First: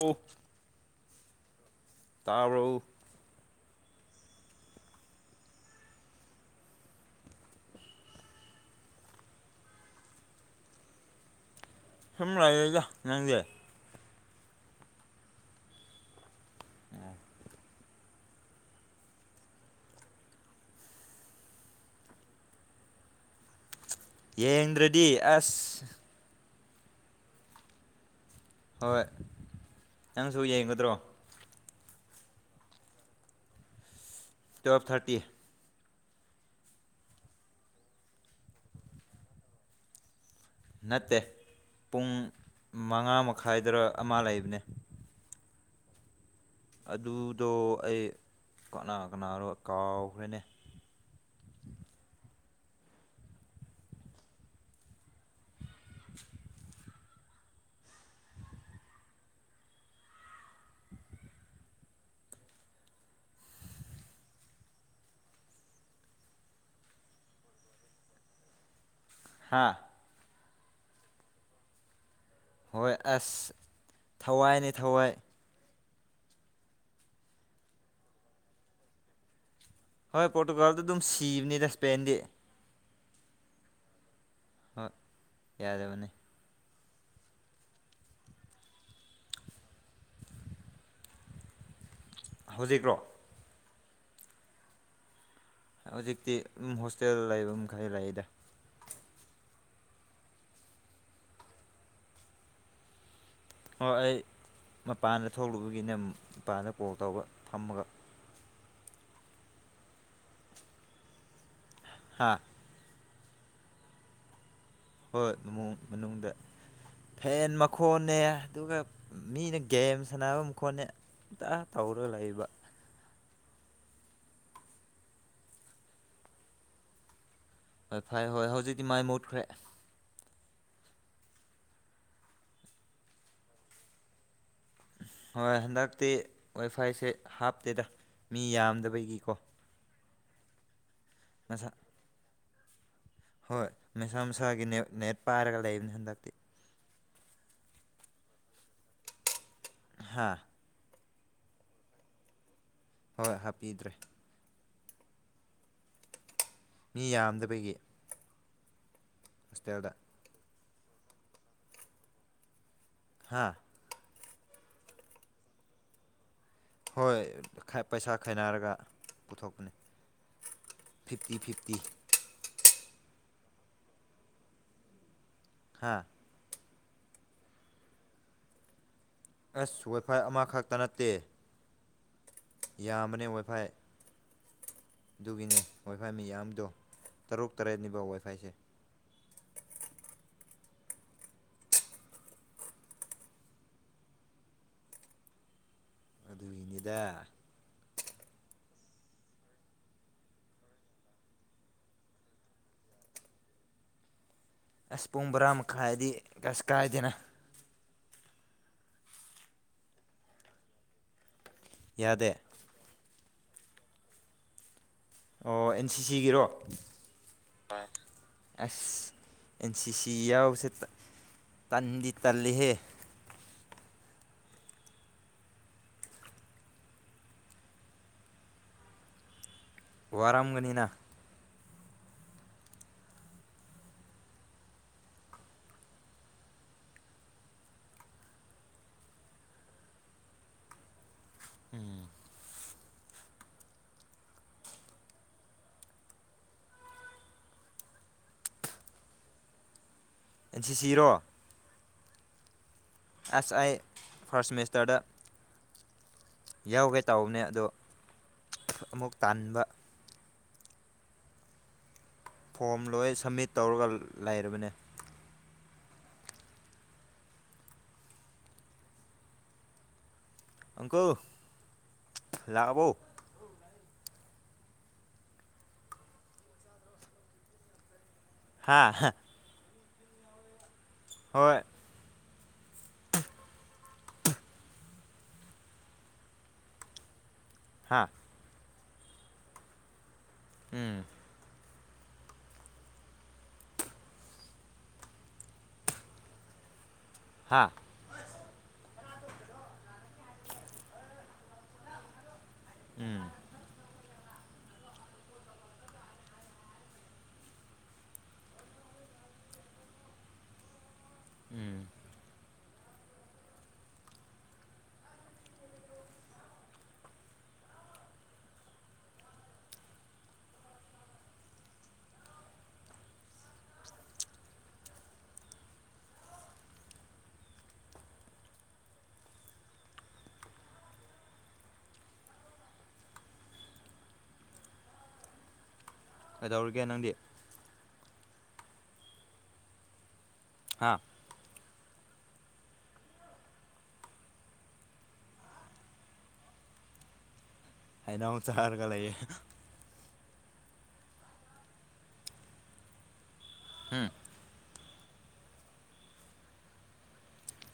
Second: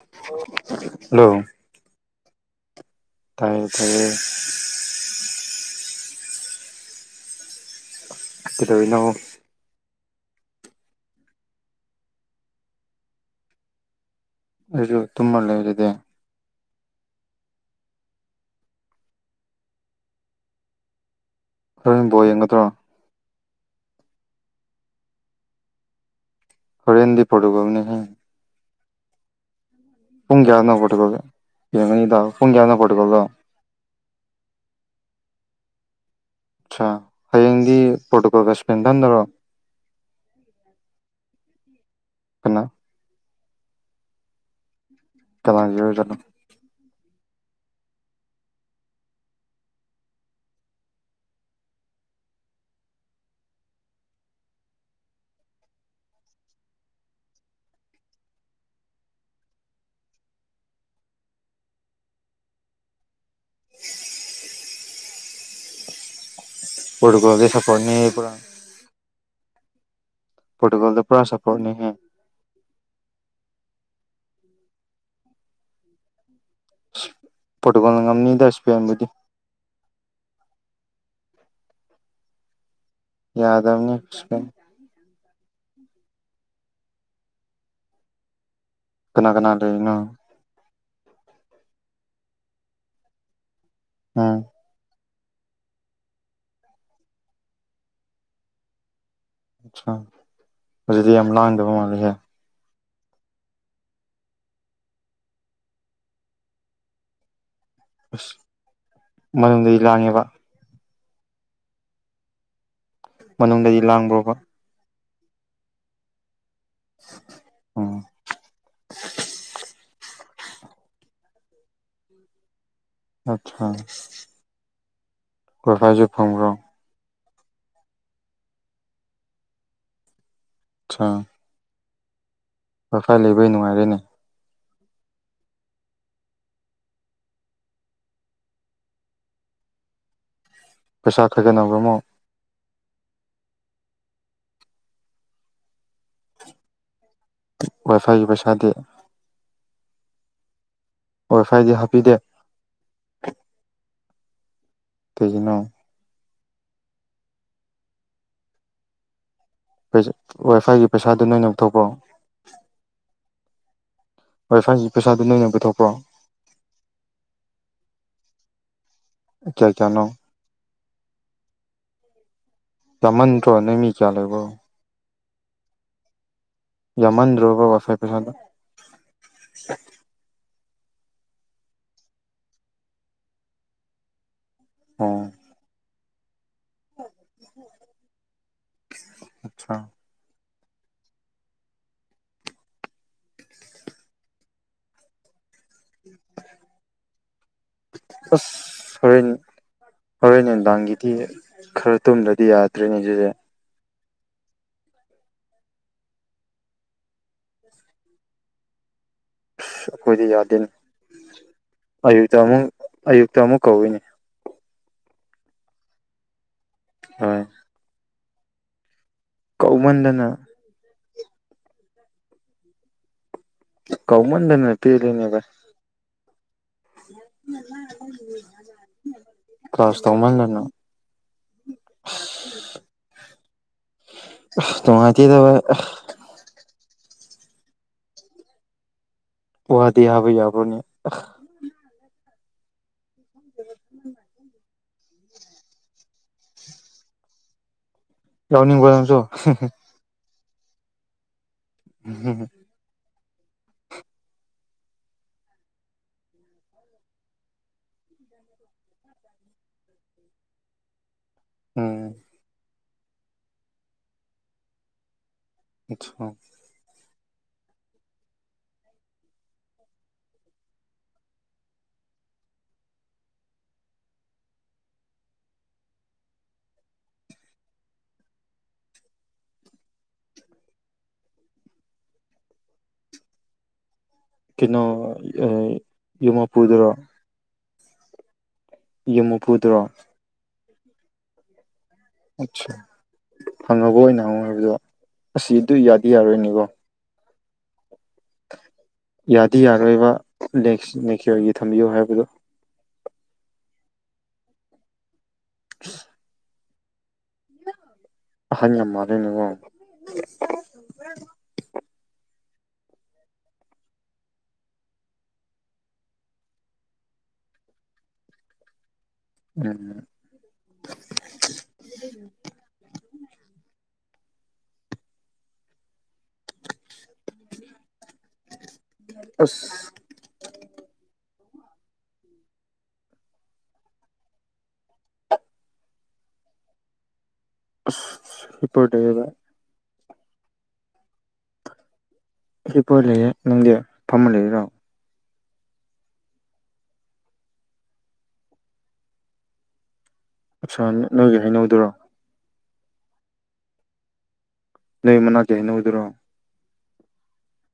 ꯑꯣ ꯍꯂꯣ ꯇꯥꯔꯣ ꯇꯔ ꯐꯔꯦ ꯀꯗ ꯑꯣꯏꯅꯅ ꯁꯨꯝ ꯂꯩꯥꯛꯦꯒ ꯅꯪꯗꯦ ꯏꯁꯨ ꯇꯨꯝꯃ ꯂꯩ ꯂꯩ ꯂꯩꯦ ꯑ [unintelligible] [inaudible] ꯍꯕꯣ ꯌꯦꯡꯒꯠꯇ꯭ꯔꯣ ꯌꯦꯗꯤ ꯑꯁ ꯈꯔꯦꯟ ꯍꯦꯟꯗꯤ ꯐꯣꯇꯣꯒꯝꯅꯤ ꯍꯣꯏ ꯅꯪꯁꯨ ꯄꯨꯡ ꯀꯌꯥꯗꯅ ꯌꯦꯡꯒꯗ꯭ꯔꯣ ꯄꯀꯂꯦ ꯌꯦꯡꯉꯅꯤꯗ ꯄꯨꯡ ꯀꯌꯥꯅ ꯀꯠꯇꯀꯂꯣ ꯇ꯭ꯨꯋꯦꯜꯞ ꯊꯥꯔꯇꯤ ꯑꯆꯥ ꯍꯌꯦꯡꯗꯤ ꯄꯣꯇꯣꯀꯣꯜ ꯀꯁꯄꯦꯟ ꯊ ꯅꯗꯔꯣ ꯅꯠꯇꯦ ꯄꯨꯡ ꯃꯉꯥ ꯃꯈꯥꯏꯗꯔ ꯑꯃ ꯂꯩꯕꯅꯦ ꯀꯃꯥꯡꯒ ꯑꯣꯏꯖꯅꯣ ꯑꯗꯨꯗꯣ ꯑꯩ ꯀꯅꯥ ꯀꯅꯥꯅꯣ ꯀꯥꯎꯈ꯭ꯔꯦꯅꯦ [unintelligible] [inaudible] [unintelligible] [inaudible] ꯄꯣꯔꯒꯒꯤ ꯁꯐꯔꯅꯤ ꯄꯨꯔꯥ ꯍꯥꯥ [unintelligible] [inaudible] ꯄ꯭ꯔꯣꯇꯨꯒꯣꯜꯗ ꯄꯨꯔꯥ ꯁꯄꯣꯔꯠꯅꯤ ꯍꯥꯏ ꯍꯣꯏ ꯑꯁ ꯊꯋꯥꯏꯅꯦ ꯊꯋꯥꯏ ꯐꯣꯇꯣꯀꯣꯜꯝꯅꯤꯗꯁꯤꯄꯤꯕꯨꯗꯤ ꯍꯣꯏ ꯄꯣꯔꯇꯨꯒꯥꯜꯗ ꯑꯗꯨꯝ ꯁꯤꯕꯅꯤꯗ ꯏꯁꯄꯦꯟꯗꯤ ꯌꯥꯗꯕꯅꯤ ꯍꯣꯏ ꯌꯥꯗꯕꯅꯤ ꯀꯅꯥ ꯀꯅꯥ ꯂꯩꯅꯣ ꯍꯧꯖꯤꯛꯔꯣ ꯑꯝ ꯍꯧꯖꯤꯛꯇꯤ ꯍꯣꯁꯇꯦꯜ ꯂꯩꯕ ꯈꯔ ꯂꯩꯗ ꯑꯖꯤꯗꯤ ꯑꯝ ꯂꯗꯕꯔꯤ ꯍꯥꯏ ꯑꯣ ꯑꯩ ꯃꯄꯥꯟꯗ ꯊꯣꯛꯂꯨꯕꯒꯤꯅꯦ ꯃꯄꯥꯟꯗ ꯀꯣꯜ ꯇꯧꯕ ꯊꯝꯃꯒ ꯑꯁ ꯃꯔ ꯂꯥꯡꯉꯦꯕ ꯍꯥ ꯃꯅꯨꯡꯗꯗꯤ ꯂꯥꯡꯕ꯭ꯔꯣꯕ ꯍꯣꯏꯃ ꯃꯅꯨꯡꯗꯗ ꯐꯦꯟ ꯎꯝ ꯃꯈꯣꯟꯅꯦ ꯑꯗꯨꯒ ꯃꯤꯅ ꯒꯦꯝꯁ ꯁꯥꯟꯅꯕ ꯈꯣꯠꯅꯦ ꯑꯝꯇ ꯇꯧꯔ ꯂꯩꯕ ꯑꯆꯥ ꯀꯣꯏꯈꯥꯏꯁꯨ ꯐꯪꯕ꯭ꯔꯣ ꯍꯣꯏ ꯐꯣꯏ ꯍꯣꯏ ꯍꯧꯖꯤꯛꯇꯤ ꯃꯥꯏ ꯃꯨꯠꯈ꯭ꯔꯦ ꯑꯆꯥꯥ ꯋꯥꯐꯥꯏ ꯂꯩꯕꯩ ꯅꯨꯡꯉꯥꯏꯔꯦꯅꯦ ꯍꯣꯏ ꯍꯟꯗꯛꯇꯤ ꯋꯥꯏꯐꯥꯏꯁꯦ ꯍꯥꯞꯇꯦꯗ ꯃꯤ ꯌꯥꯝꯗꯕꯒꯤꯀꯣ ꯄꯩꯁꯥ ꯃꯁꯥ ꯈꯒꯅꯪꯕ ꯑꯃꯣ ꯍꯣꯏ ꯃꯁꯥ ꯃꯁꯥꯒꯤ ꯅꯠ ꯅꯦꯠ ꯄꯥꯏꯔꯒ ꯂꯩꯕꯅꯤ ꯍꯟꯗꯛꯇꯤ ꯋꯥꯏ ꯐꯥꯏꯒꯤ ꯄꯩꯁꯥꯗꯤ ꯍꯥꯥ ꯋꯥꯏ ꯐꯥꯏꯗꯤꯦ ꯍꯥꯞꯄꯤꯗꯦ ꯍꯣꯏ ꯍꯥꯞꯄꯤꯗ꯭ꯔꯦ ꯀꯖꯅꯣ ꯃꯤ ꯌꯥꯝꯗꯕꯒꯤ ꯍꯣꯁꯇꯦꯜꯗ ꯋꯥꯏꯐꯥꯏꯒꯤ ꯄꯩꯁꯥꯗꯨ ꯅꯣꯏꯅ ꯑꯃꯊꯄ꯭ꯔꯣꯑꯣ ꯍꯥꯥ ꯍꯣꯏ ꯐꯥꯏꯁꯤ ꯄꯩꯁꯥꯗꯨ ꯅꯣꯏꯅ ꯄꯨꯊꯣꯛꯄ꯭ꯔꯣ ꯍꯣꯏ ꯄꯩꯁꯥ ꯈꯥꯏꯅꯔꯒ ꯀꯌꯥ ꯀꯌꯥꯅꯣ ꯐꯤꯞꯇꯤ ꯐꯤꯞꯇꯤ ꯃꯟꯇ꯭ꯔ ꯅꯃꯤ ꯀ ꯂꯩꯦꯕꯣ ꯍꯥꯥ ꯌꯥꯃꯟꯗ꯭ꯔꯣꯒ ꯀꯁꯥꯏ ꯄꯩꯁꯥꯗ ꯑꯁ ꯋꯥꯏꯐꯥꯏ ꯑꯃꯈꯛ ꯛꯇ ꯅꯠꯇꯦ ꯌꯥꯝꯕꯅꯦ ꯋꯥꯏꯐꯥꯏ ꯑꯣ ꯑꯗꯨꯒꯤꯅꯤ ꯋꯥꯣꯏꯈꯣꯏ ꯃꯤ ꯌꯥꯝ ꯣ ꯇꯔꯨꯛ ꯇꯔꯦꯠꯅꯤꯕ ꯋꯥꯏ ꯐꯥꯏꯁꯦ ꯑꯠꯆꯥ ꯑꯗꯨꯒꯤꯅꯤꯗ ꯑꯁ ꯍꯣꯔꯦꯟ ꯍꯣꯔꯦꯟ ꯑꯦꯟꯕꯥꯡꯒꯤꯗꯤ ꯈꯔ ꯇꯨꯝꯗꯗꯤ ꯌꯥꯗ꯭ꯔꯔꯤꯅꯦ ꯁꯤꯁꯦ ꯑꯁ ꯄꯨꯡ ꯕꯣꯔꯥ ꯃꯈꯥꯏꯗꯤ ꯀꯁ ꯀꯥꯏꯗꯅ ꯑꯁ ꯑꯩꯈꯣꯏꯗꯤ ꯌꯥꯗꯦꯅꯤ ꯌꯥꯗꯦ ꯑꯌꯨꯛꯇ ꯑꯃꯨꯛ ꯑꯌꯨꯛꯇ ꯑꯃꯨꯛ ꯀꯧꯏꯅꯦ ꯑꯣ ꯑꯦꯟ ꯁꯤ ꯁꯤꯒꯤꯔꯣ ꯍꯣꯏ ꯑꯁ ꯑꯦꯟ ꯁꯤ ꯁꯤ ꯀꯧꯃꯟꯗꯅ ꯌꯥꯎꯕꯁꯦ ꯇꯟꯗꯤ ꯇꯜꯂꯤꯍꯦ ꯀꯧꯃꯟꯗꯅꯦ ꯄꯤꯂꯤꯅꯦꯚꯥꯏ ꯀ꯭ꯂꯥꯁ ꯇꯧꯃꯜꯗꯅꯣ ꯋꯥꯔꯝꯒꯅꯤꯅ [inaudible] ꯑ ꯇꯃꯇꯤꯗꯕ ꯋꯥꯗꯤ ꯌꯥꯕꯣꯏ ꯌꯥꯕꯣꯏꯅꯤ ꯎꯝ ꯌꯥꯎꯅꯤꯡꯣꯝꯁꯨꯣ ꯁꯤ ꯁꯤꯔꯣ ꯎꯝ ꯑꯦꯁ ꯑꯥꯏ ꯐꯁ ꯁꯃꯁꯇꯔꯗ ꯌꯥꯎꯒꯦ ꯇꯥꯎꯅꯦ ꯑꯗꯣ ꯑꯃꯨꯛ ꯇꯥꯟꯕ ꯎꯝ ꯐꯣꯝ ꯂꯣꯏ ꯁꯝꯃꯤꯠ ꯇꯧꯔꯒ ꯂꯩꯔꯕꯅꯦ ꯑꯆꯥꯣ ꯑꯪꯀꯣ ꯂꯥꯛꯕꯣ ꯍꯥꯥ ꯍꯣꯏ [inaudible] ꯀꯩꯅꯣ ꯌꯨꯝ ꯃꯥꯄꯨꯗꯨꯔꯣ ꯍꯥꯥ ꯌꯨꯝ ꯃꯨꯐꯨꯗ꯭ꯔꯣ ꯎꯝ ꯑꯆꯥ ꯍꯪꯉꯕ ꯑꯣꯏꯅ ꯍꯪꯉꯣ ꯍꯥꯏꯕꯗꯣ ꯑꯁꯤ ꯑꯗꯨ ꯌꯥꯗꯤ ꯌꯥꯔꯣꯏꯅꯤꯀꯣ ꯍꯥꯥ ꯌꯥꯗꯤ ꯌꯥꯔꯣꯏꯕ ꯅꯦꯛꯀꯤꯌꯣꯒꯤ ꯊꯝꯕꯤꯌꯨ ꯍꯥꯏꯕꯗꯨ ꯎꯝ [inaudible] ꯑꯍ ꯌꯥꯝ ꯃꯥꯗ ꯅꯉꯣ ꯎꯝ ꯎꯝ ꯑꯁ ꯀꯩꯗꯧꯔꯒꯦ ꯅꯪꯗꯤ ꯍꯄꯗꯚ ꯍꯥꯥ ꯑꯩꯄꯣꯏ ꯂꯩꯌꯦ ꯅꯪꯒꯤ ꯐꯝꯃ ꯂꯩꯔꯤꯔꯣ ꯍꯥꯏꯅ ꯑ ꯆ ꯑꯔꯀ ꯂꯩ ꯑꯠꯁ ꯅꯣꯏꯒꯤ ꯍꯩꯅꯧꯗꯨꯔꯣ ꯎꯝ ꯂꯩ ꯃꯅꯥꯇꯅ ꯎꯗꯔꯣ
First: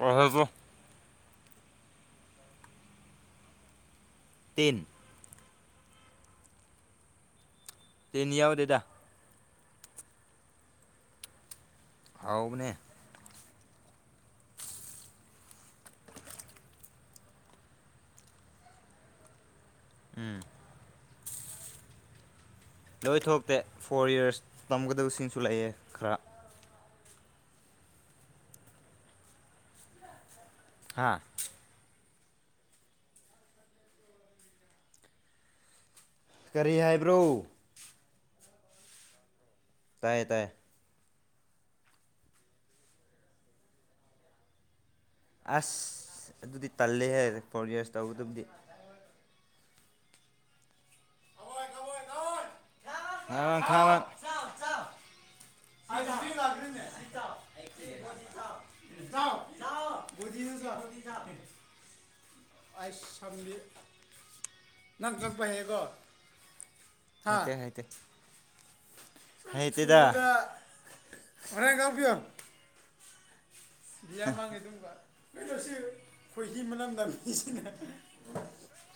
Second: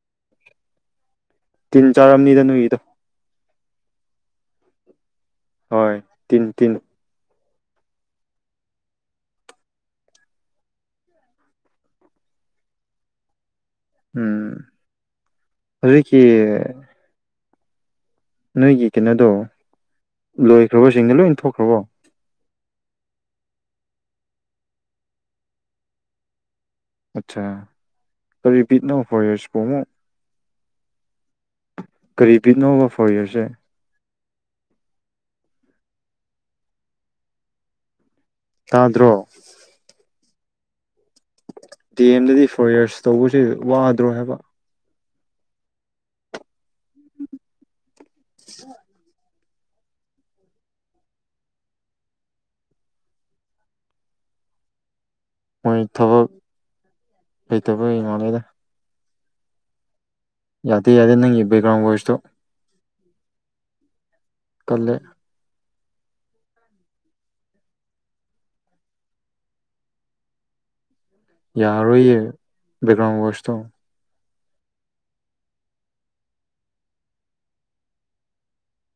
ꯑ ꯍꯗ ꯇꯤꯟ ꯆꯥꯔ ꯑꯅꯤꯗ ꯅꯨꯏꯗ ꯇꯤꯟ ꯍꯣꯏ ꯇꯤꯟ ꯇꯤꯟ ꯇꯅꯤ ꯌꯥꯕꯗꯦꯗꯥ ꯑꯥꯎꯕꯅꯦ ꯎꯝ ꯍꯧꯖꯤꯀꯤ ꯅꯣꯏꯒꯤ ꯀꯩꯅꯣꯗꯣ ꯎꯝ ꯂꯣꯏꯈ꯭ꯔꯕꯁꯤꯡꯗ ꯂꯣꯏ ꯊꯣꯛꯈ꯭ꯔꯕꯣ ꯂꯣꯏ ꯊꯣꯛꯇꯦ ꯐꯣꯔ ꯌꯔꯁ ꯇꯝꯒꯗꯕꯁꯤꯡꯁꯨ ꯂꯩꯑꯦ ꯈꯔ ꯑꯠꯆꯥꯥ ꯔꯤꯄꯤꯠ ꯅꯧ ꯐꯣꯔ ꯏꯔꯁ ꯐꯣ ꯑꯃꯨꯛ ꯍꯥꯥ ꯀꯔꯤ ꯄꯤꯅꯣꯕ ꯐꯣꯔ ꯌꯌꯔꯁꯦ ꯀꯔꯤ ꯍꯥꯏꯕ꯭ꯔꯣ ꯇꯥꯗ꯭ꯔꯣ ꯇꯥꯏꯌꯦ ꯇꯥꯏꯌꯦ ꯗꯤ ꯑꯦꯝꯗꯗꯤ ꯐꯣꯔ ꯌꯔꯁ ꯇꯧꯕꯁꯤ ꯋꯥꯗ꯭ꯔꯣ ꯍꯥꯏꯕ ꯑꯁ ꯑꯗꯨꯗꯤ ꯇꯜꯂꯦ ꯍꯥꯏꯔꯦ ꯐꯣꯔ ꯌꯔꯁ ꯇꯧꯕꯗꯕꯨꯗꯤ ꯑ ꯃꯣꯏ ꯊꯕꯛ ꯊꯥ ꯂꯩꯇꯕꯒꯤ ꯐꯥꯏ ꯃꯥꯜꯂꯦꯗ ꯂ ꯌꯥꯗꯦ ꯌꯥꯗꯦ ꯅꯪꯒꯤ ꯕꯦꯛꯒ꯭ꯔꯥꯎꯟ ꯣꯏꯁꯇꯣ ꯑꯩꯁ ꯁꯝꯕꯤ ꯀꯜꯂꯦ ꯅꯪ ꯀꯛꯄ ꯍꯥꯏꯌꯦꯀꯣ ꯍꯥꯏ ꯍꯥꯏ ꯍ ꯇꯗ ꯌꯥꯔꯣꯏꯌꯦ ꯕꯒ꯭ꯔꯝ ꯒꯣꯁꯇꯣ ꯌꯥ ꯃꯉꯩ ꯑꯗꯨꯝꯕ ꯀꯂꯣ ꯁꯤꯦ ꯀꯣꯏꯍꯤ ꯃꯅꯨꯡꯝꯗꯥꯥꯡꯁꯤꯅ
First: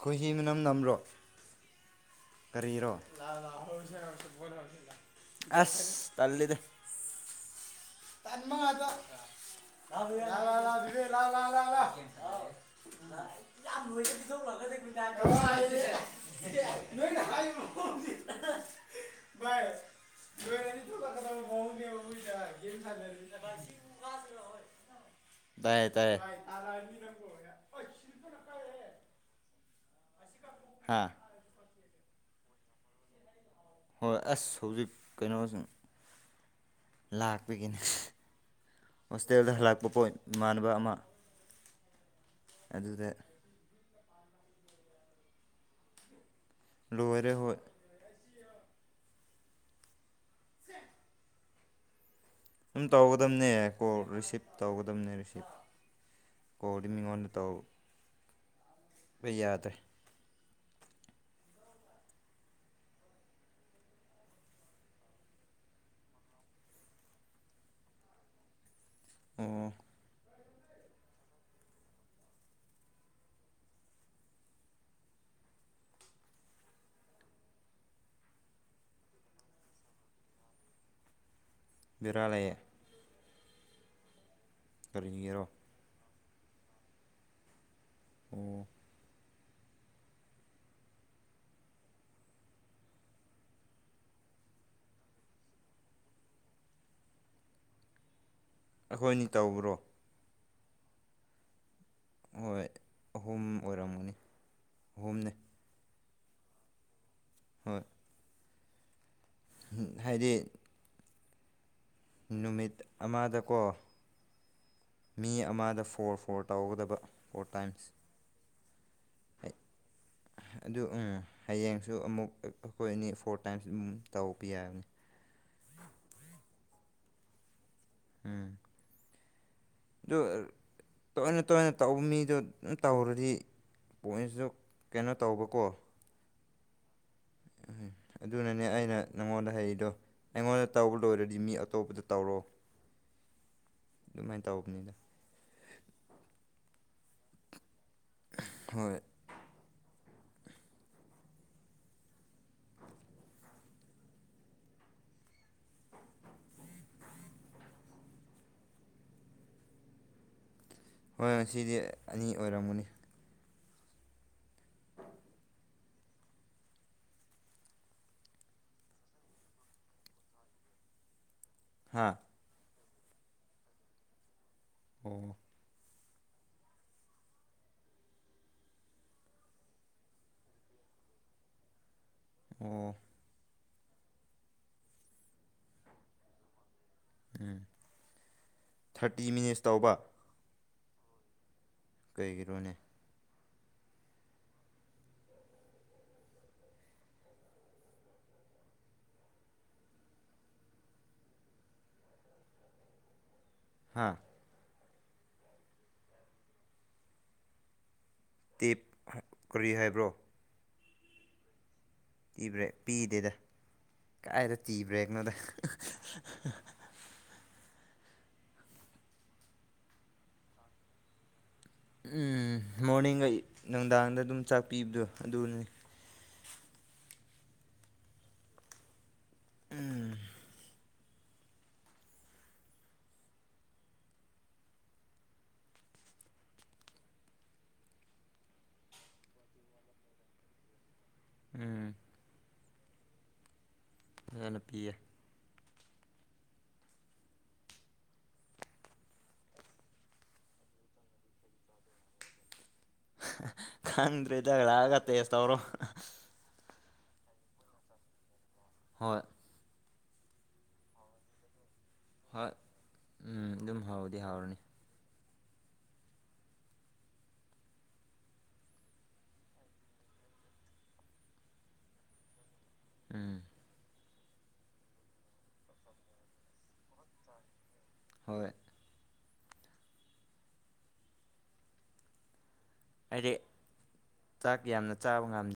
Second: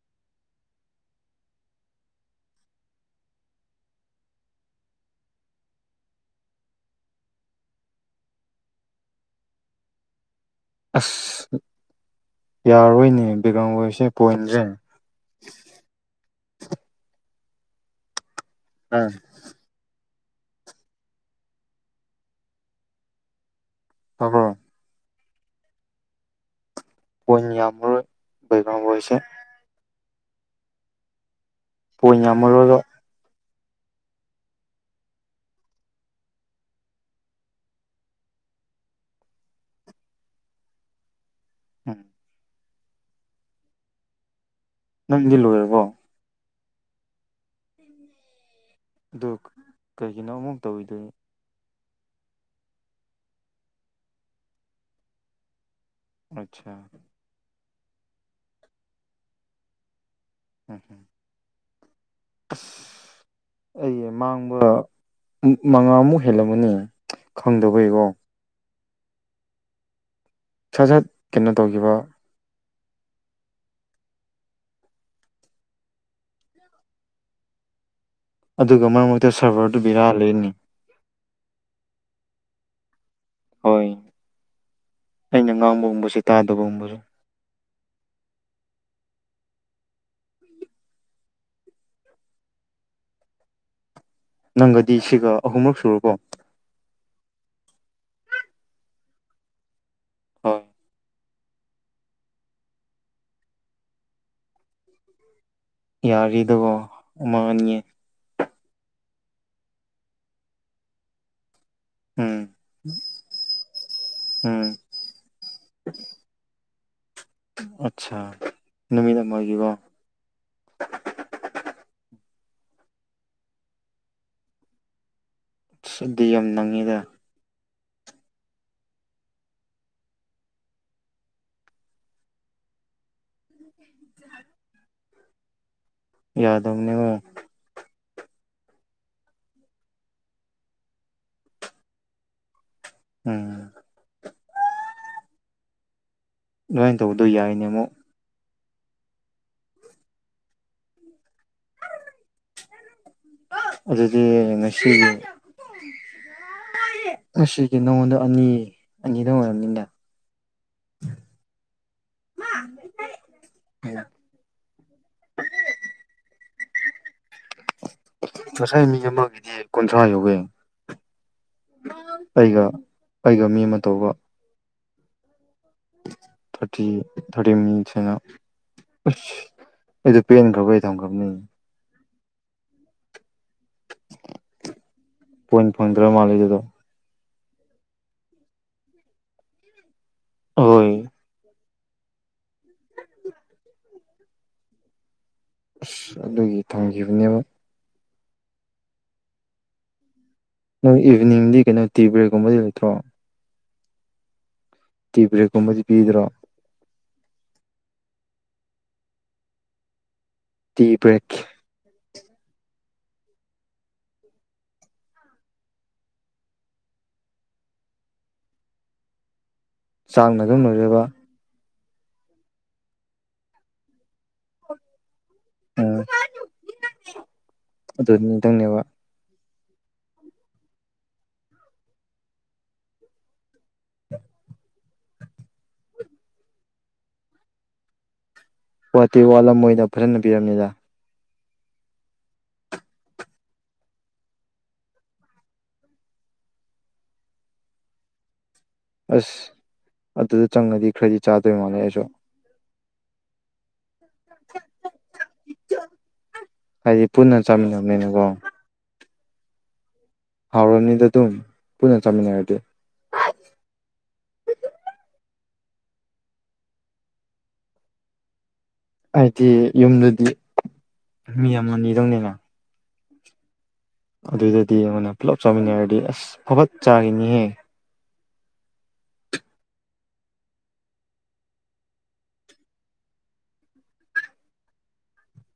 ꯈꯣꯏꯍꯤꯤ ꯃꯅꯝ ꯅꯝ꯭ꯔꯣ [unintelligible] ꯀꯔꯤꯔꯣ ꯑꯁ ꯇꯂꯜꯂꯤꯗ [unintelligible] ꯇꯟꯃ ꯑꯁ ꯌꯥꯔꯣꯏꯅꯦ ꯌꯥꯝ ꯕꯤꯒ꯭ꯔꯝꯒꯣꯏꯁꯦ ꯂꯣꯏꯅ ꯄꯣꯏꯟꯁꯦ ꯄꯤꯊꯣꯛꯂꯛꯀꯗꯤ ꯅꯣꯏꯅ ꯍꯥꯏꯔꯤꯕ ꯃꯑꯣꯡꯁꯤ ꯑꯝ ꯅꯤ ꯇ ꯀꯣꯡ ꯌꯦ ꯑ ꯍꯣ ꯇꯥꯏꯌꯦꯦ ꯇꯥꯏꯌꯦ ꯅꯪꯕꯣ ꯄꯣꯏꯟ ꯑꯣꯏ ꯌꯥꯝꯔ ꯕꯒꯝꯕꯁꯦ ꯍꯥꯥ ꯄꯣꯏ ꯌꯥꯝꯝꯔꯣꯏꯣ ꯍꯣꯏ ꯑꯁ ꯍꯧꯖꯤꯛ ꯀꯩꯅꯣ ꯂꯥꯛꯄꯒꯤꯅꯤ ꯍꯣꯁꯇꯦꯜꯗ ꯍꯜꯂꯥꯛꯄ ꯄꯣꯠ ꯏꯃꯥꯟꯅꯕ ꯑꯃ ꯎꯝ ꯑꯗꯨꯗ ꯅꯪꯗꯤꯜ ꯂꯨꯔꯕꯣ ꯂꯣꯏꯔꯦ ꯍ ꯑꯗꯨ ꯀꯩꯒꯤꯅꯣ ꯑꯃꯨꯛ ꯇꯧꯋꯗꯣꯏ ꯁꯝ ꯇꯧꯒꯗꯝꯕꯅꯦ ꯀꯣ ꯔꯤꯁꯤꯞ ꯇꯧꯒꯗꯝꯕꯅꯦ ꯔꯤꯁꯤꯞ ꯑꯠꯆꯥ ꯀꯗꯤꯃꯤꯉꯣꯅ ꯇꯎ ꯑꯩ ꯌꯥꯗ꯭ꯔꯦ ꯎꯝ ꯍꯝ ꯑꯁ ꯑꯩ ꯃꯥꯡꯕ ꯃꯉꯥꯃꯨꯛ ꯍꯦꯜꯂꯝꯃꯅꯤ ꯈꯪꯗꯕꯩꯔꯣ ꯑꯣ ꯁꯠ ꯁꯠ ꯀꯅꯣ ꯇꯧꯈꯤꯕ ꯑꯗꯨꯒ ꯃꯔꯛ ꯃꯔꯛꯇ ꯁꯔꯚꯔꯗꯨ ꯕꯤꯔꯥꯂꯅꯤ ꯔꯂꯦ ꯍꯣꯏ ꯑꯩ ꯀꯔꯤꯒꯤꯔꯣ ꯑꯒꯥꯥꯡ ꯑꯃꯕꯝꯕꯁꯥꯦ ꯇꯥꯗꯕꯨꯝꯕꯔꯥ ꯑꯣ ꯅꯪꯒꯗꯤ ꯁꯤꯒ ꯑꯍꯨꯝꯔꯛ ꯁꯨꯔꯣꯀꯣ ꯑꯩꯈꯣꯏꯅꯤ ꯇꯧꯕ꯭ꯔꯣ ꯍꯣꯏ ꯍꯣꯏ ꯑꯍꯨꯝ ꯑꯣꯏꯔꯝꯒꯅꯤ ꯑꯍꯨꯝꯅꯦ ꯌꯥꯔꯤꯗꯕꯣ ꯃ ꯃꯟꯉꯦ ꯍꯣꯏ ꯍꯥꯏꯗꯤ ꯎꯝ ꯅꯨꯃꯤꯠ ꯑꯃꯗꯀꯣ ꯎꯝ ꯃꯤ ꯑꯃꯗ ꯐꯣꯔ ꯐꯣꯔ ꯇꯧꯒꯗꯕ ꯐꯣꯔ ꯇꯥꯏꯝꯁ ꯑꯆꯥ ꯑꯗꯨ ꯍꯌꯦꯡꯁꯨ ꯑꯃꯨꯛ ꯑꯩꯈꯣꯏ ꯑꯦꯅꯤ ꯐꯣꯔ ꯇꯥꯏꯝꯁ ꯑꯗꯨꯝ ꯇꯧꯕꯄ ꯌꯥꯕꯅꯤ ꯁꯗꯤ ꯌꯥꯝ ꯅꯪꯉꯤꯗ ꯎꯝ ꯑꯗꯨ ꯇꯣꯏꯅ ꯇꯣꯏꯅ ꯇꯧꯕ ꯃꯤꯗꯣ ꯑꯗꯨꯝ ꯇꯧꯔꯗꯤ ꯄꯣꯏꯟꯁꯨ ꯀꯩꯅꯣ ꯇꯧꯕꯀꯣ ꯌꯥꯗꯕꯅꯦꯉꯣ ꯑꯗꯨꯅꯅꯦ ꯑꯩꯅ ꯅꯪꯉꯣꯟꯗ ꯍꯩꯔꯤꯗꯣ ꯑꯩꯉꯣꯟꯗ ꯇꯧꯕ ꯂꯣꯏꯔꯗꯤ ꯃꯤ ꯑꯇꯣꯞꯄꯗ ꯇꯧꯔꯣ ꯎꯝ ꯁꯨꯃꯥꯏꯅ ꯇꯧꯕꯅꯤꯅ ꯂꯃꯥꯏꯅ ꯇꯧꯗꯣꯏ ꯌꯥꯏꯅꯦ ꯑꯃꯨꯛ ꯍꯣꯏ ꯑꯗꯨꯗꯤ ꯉꯁꯤ ꯉꯁꯤꯒꯤ ꯅꯉꯣꯟꯗ ꯑꯅꯤ ꯑꯅꯤꯗ ꯑꯣꯏꯔꯕꯅꯤꯗ ꯍꯣꯏ ꯉꯁꯤꯗꯤ ꯑꯅꯤ ꯑꯣꯏꯔꯝꯒꯅꯤ ꯍ ꯉꯁꯥꯏ ꯃꯤ ꯑꯃꯒꯤꯗꯤ ꯀꯨꯟꯊ꯭ꯔꯥ ꯌꯧꯋꯦ ꯍꯥ ꯑꯩꯒ ꯑꯩꯒ ꯃꯤ ꯑꯃ ꯇꯧꯕ ꯑꯣ ꯊꯥꯇ ꯊꯥꯔ ꯃꯤꯁꯅ ꯑꯩꯗ ꯄꯦꯟꯈ꯭ꯔꯕ ꯑꯩ ꯊꯝꯈ꯭ꯔꯕꯅꯤ ꯑꯣ ꯄꯣꯏꯟ ꯐꯟꯗ꯭ꯔ ꯃꯥ ꯂꯩꯒꯗꯣ ꯎꯝ ꯊꯥꯔꯇꯤ ꯃꯤꯅꯤꯠꯁ ꯇꯧꯕ ꯍꯣꯏ ꯀꯩꯒꯤꯔꯣꯅꯤ ꯑꯁ ꯑꯗꯨꯒꯤ ꯊꯝꯈꯤꯕꯅꯦꯕ ꯅꯪ ꯏꯚꯤꯅꯤꯡꯗꯤ ꯀꯩꯅꯣ ꯇꯤ ꯕ꯭ꯔꯦꯛꯀꯨꯝꯕꯗꯤ ꯂꯩꯇ꯭ꯔꯣ ꯍꯥꯥ ꯇꯤ ꯕ꯭ꯔꯦꯛꯀꯨꯝꯕꯗꯤ ꯄꯤꯗ꯭ꯔꯣ ꯇꯦꯞ ꯀꯔꯤ ꯍꯥꯏꯕ꯭ꯔꯣ ꯇꯤꯕ꯭ꯔꯦꯛꯦꯛ ꯄꯤꯕ꯭ꯔꯦ ꯄꯤꯗꯦꯗ ꯀꯥꯏꯗ ꯇꯤꯕ꯭ꯔꯦꯛꯅꯣꯗ ꯆꯥꯡꯅꯅꯥ ꯑꯗꯨꯝꯅꯣꯏꯖꯕ ꯎꯝ ꯃꯣꯔꯅꯤꯡꯒ ꯅꯨꯡꯗꯥꯡꯗ ꯑꯗꯨꯝ ꯆꯥꯛ ꯄꯤꯕꯗꯣ ꯑꯗꯨꯅꯤ ꯑꯗꯨꯅꯤꯇꯪꯅꯦꯕ ꯎꯝ [unintelligible] ꯋꯥꯇꯦ ꯋꯥꯠꯂꯝꯃꯣꯏꯗ ꯐꯖꯅ ꯄꯤꯔꯕꯝꯅꯤꯗ ꯎꯝ ꯐꯖꯅ ꯄꯤꯌꯦ ꯑꯁ ꯑꯗꯨꯗ ꯆꯪꯉꯗꯤ ꯈꯔꯗꯤ ꯆꯥꯗꯣꯏ ꯃꯥꯜꯂꯦ ꯑꯩꯁꯨ ꯈꯟ꯭ꯔꯔꯤꯗꯂꯒ ꯇꯁ ꯇꯧꯔꯣ ꯍꯥꯏꯗꯤ ꯄꯨꯟꯅ ꯆꯥꯃꯤꯟꯅꯕꯅꯤꯅꯀꯣ ꯍꯣꯏ ꯍꯥꯎꯔꯅꯤꯗ ꯑꯗꯨꯝ ꯄꯨꯟꯅ ꯍꯣꯏ ꯆꯥꯃꯤꯟꯅꯔꯗꯤ ꯎꯝ ꯑꯗꯨꯝ ꯍꯥꯎꯔꯗꯤ ꯍꯥꯎꯔꯅꯤ ꯑꯩꯗꯤ ꯌꯨꯝꯗꯨꯗꯤ ꯃꯤ ꯑꯃꯅꯤ ꯑꯅꯤꯗꯧꯅꯤꯅ ꯎꯝ ꯑꯗꯨꯗꯗꯤ ꯑꯩꯉꯣꯟꯅ ꯄꯨꯂꯞ ꯆꯥꯃꯤꯟꯅꯔꯗꯤ ꯑꯁ ꯐꯐꯠ ꯆꯥꯈꯤꯅꯤꯍꯦ ꯍꯣꯏ ꯑꯩꯗꯤ ꯆꯥꯛ ꯌꯥꯝꯅ ꯆꯥꯕ ꯉꯝꯗꯦ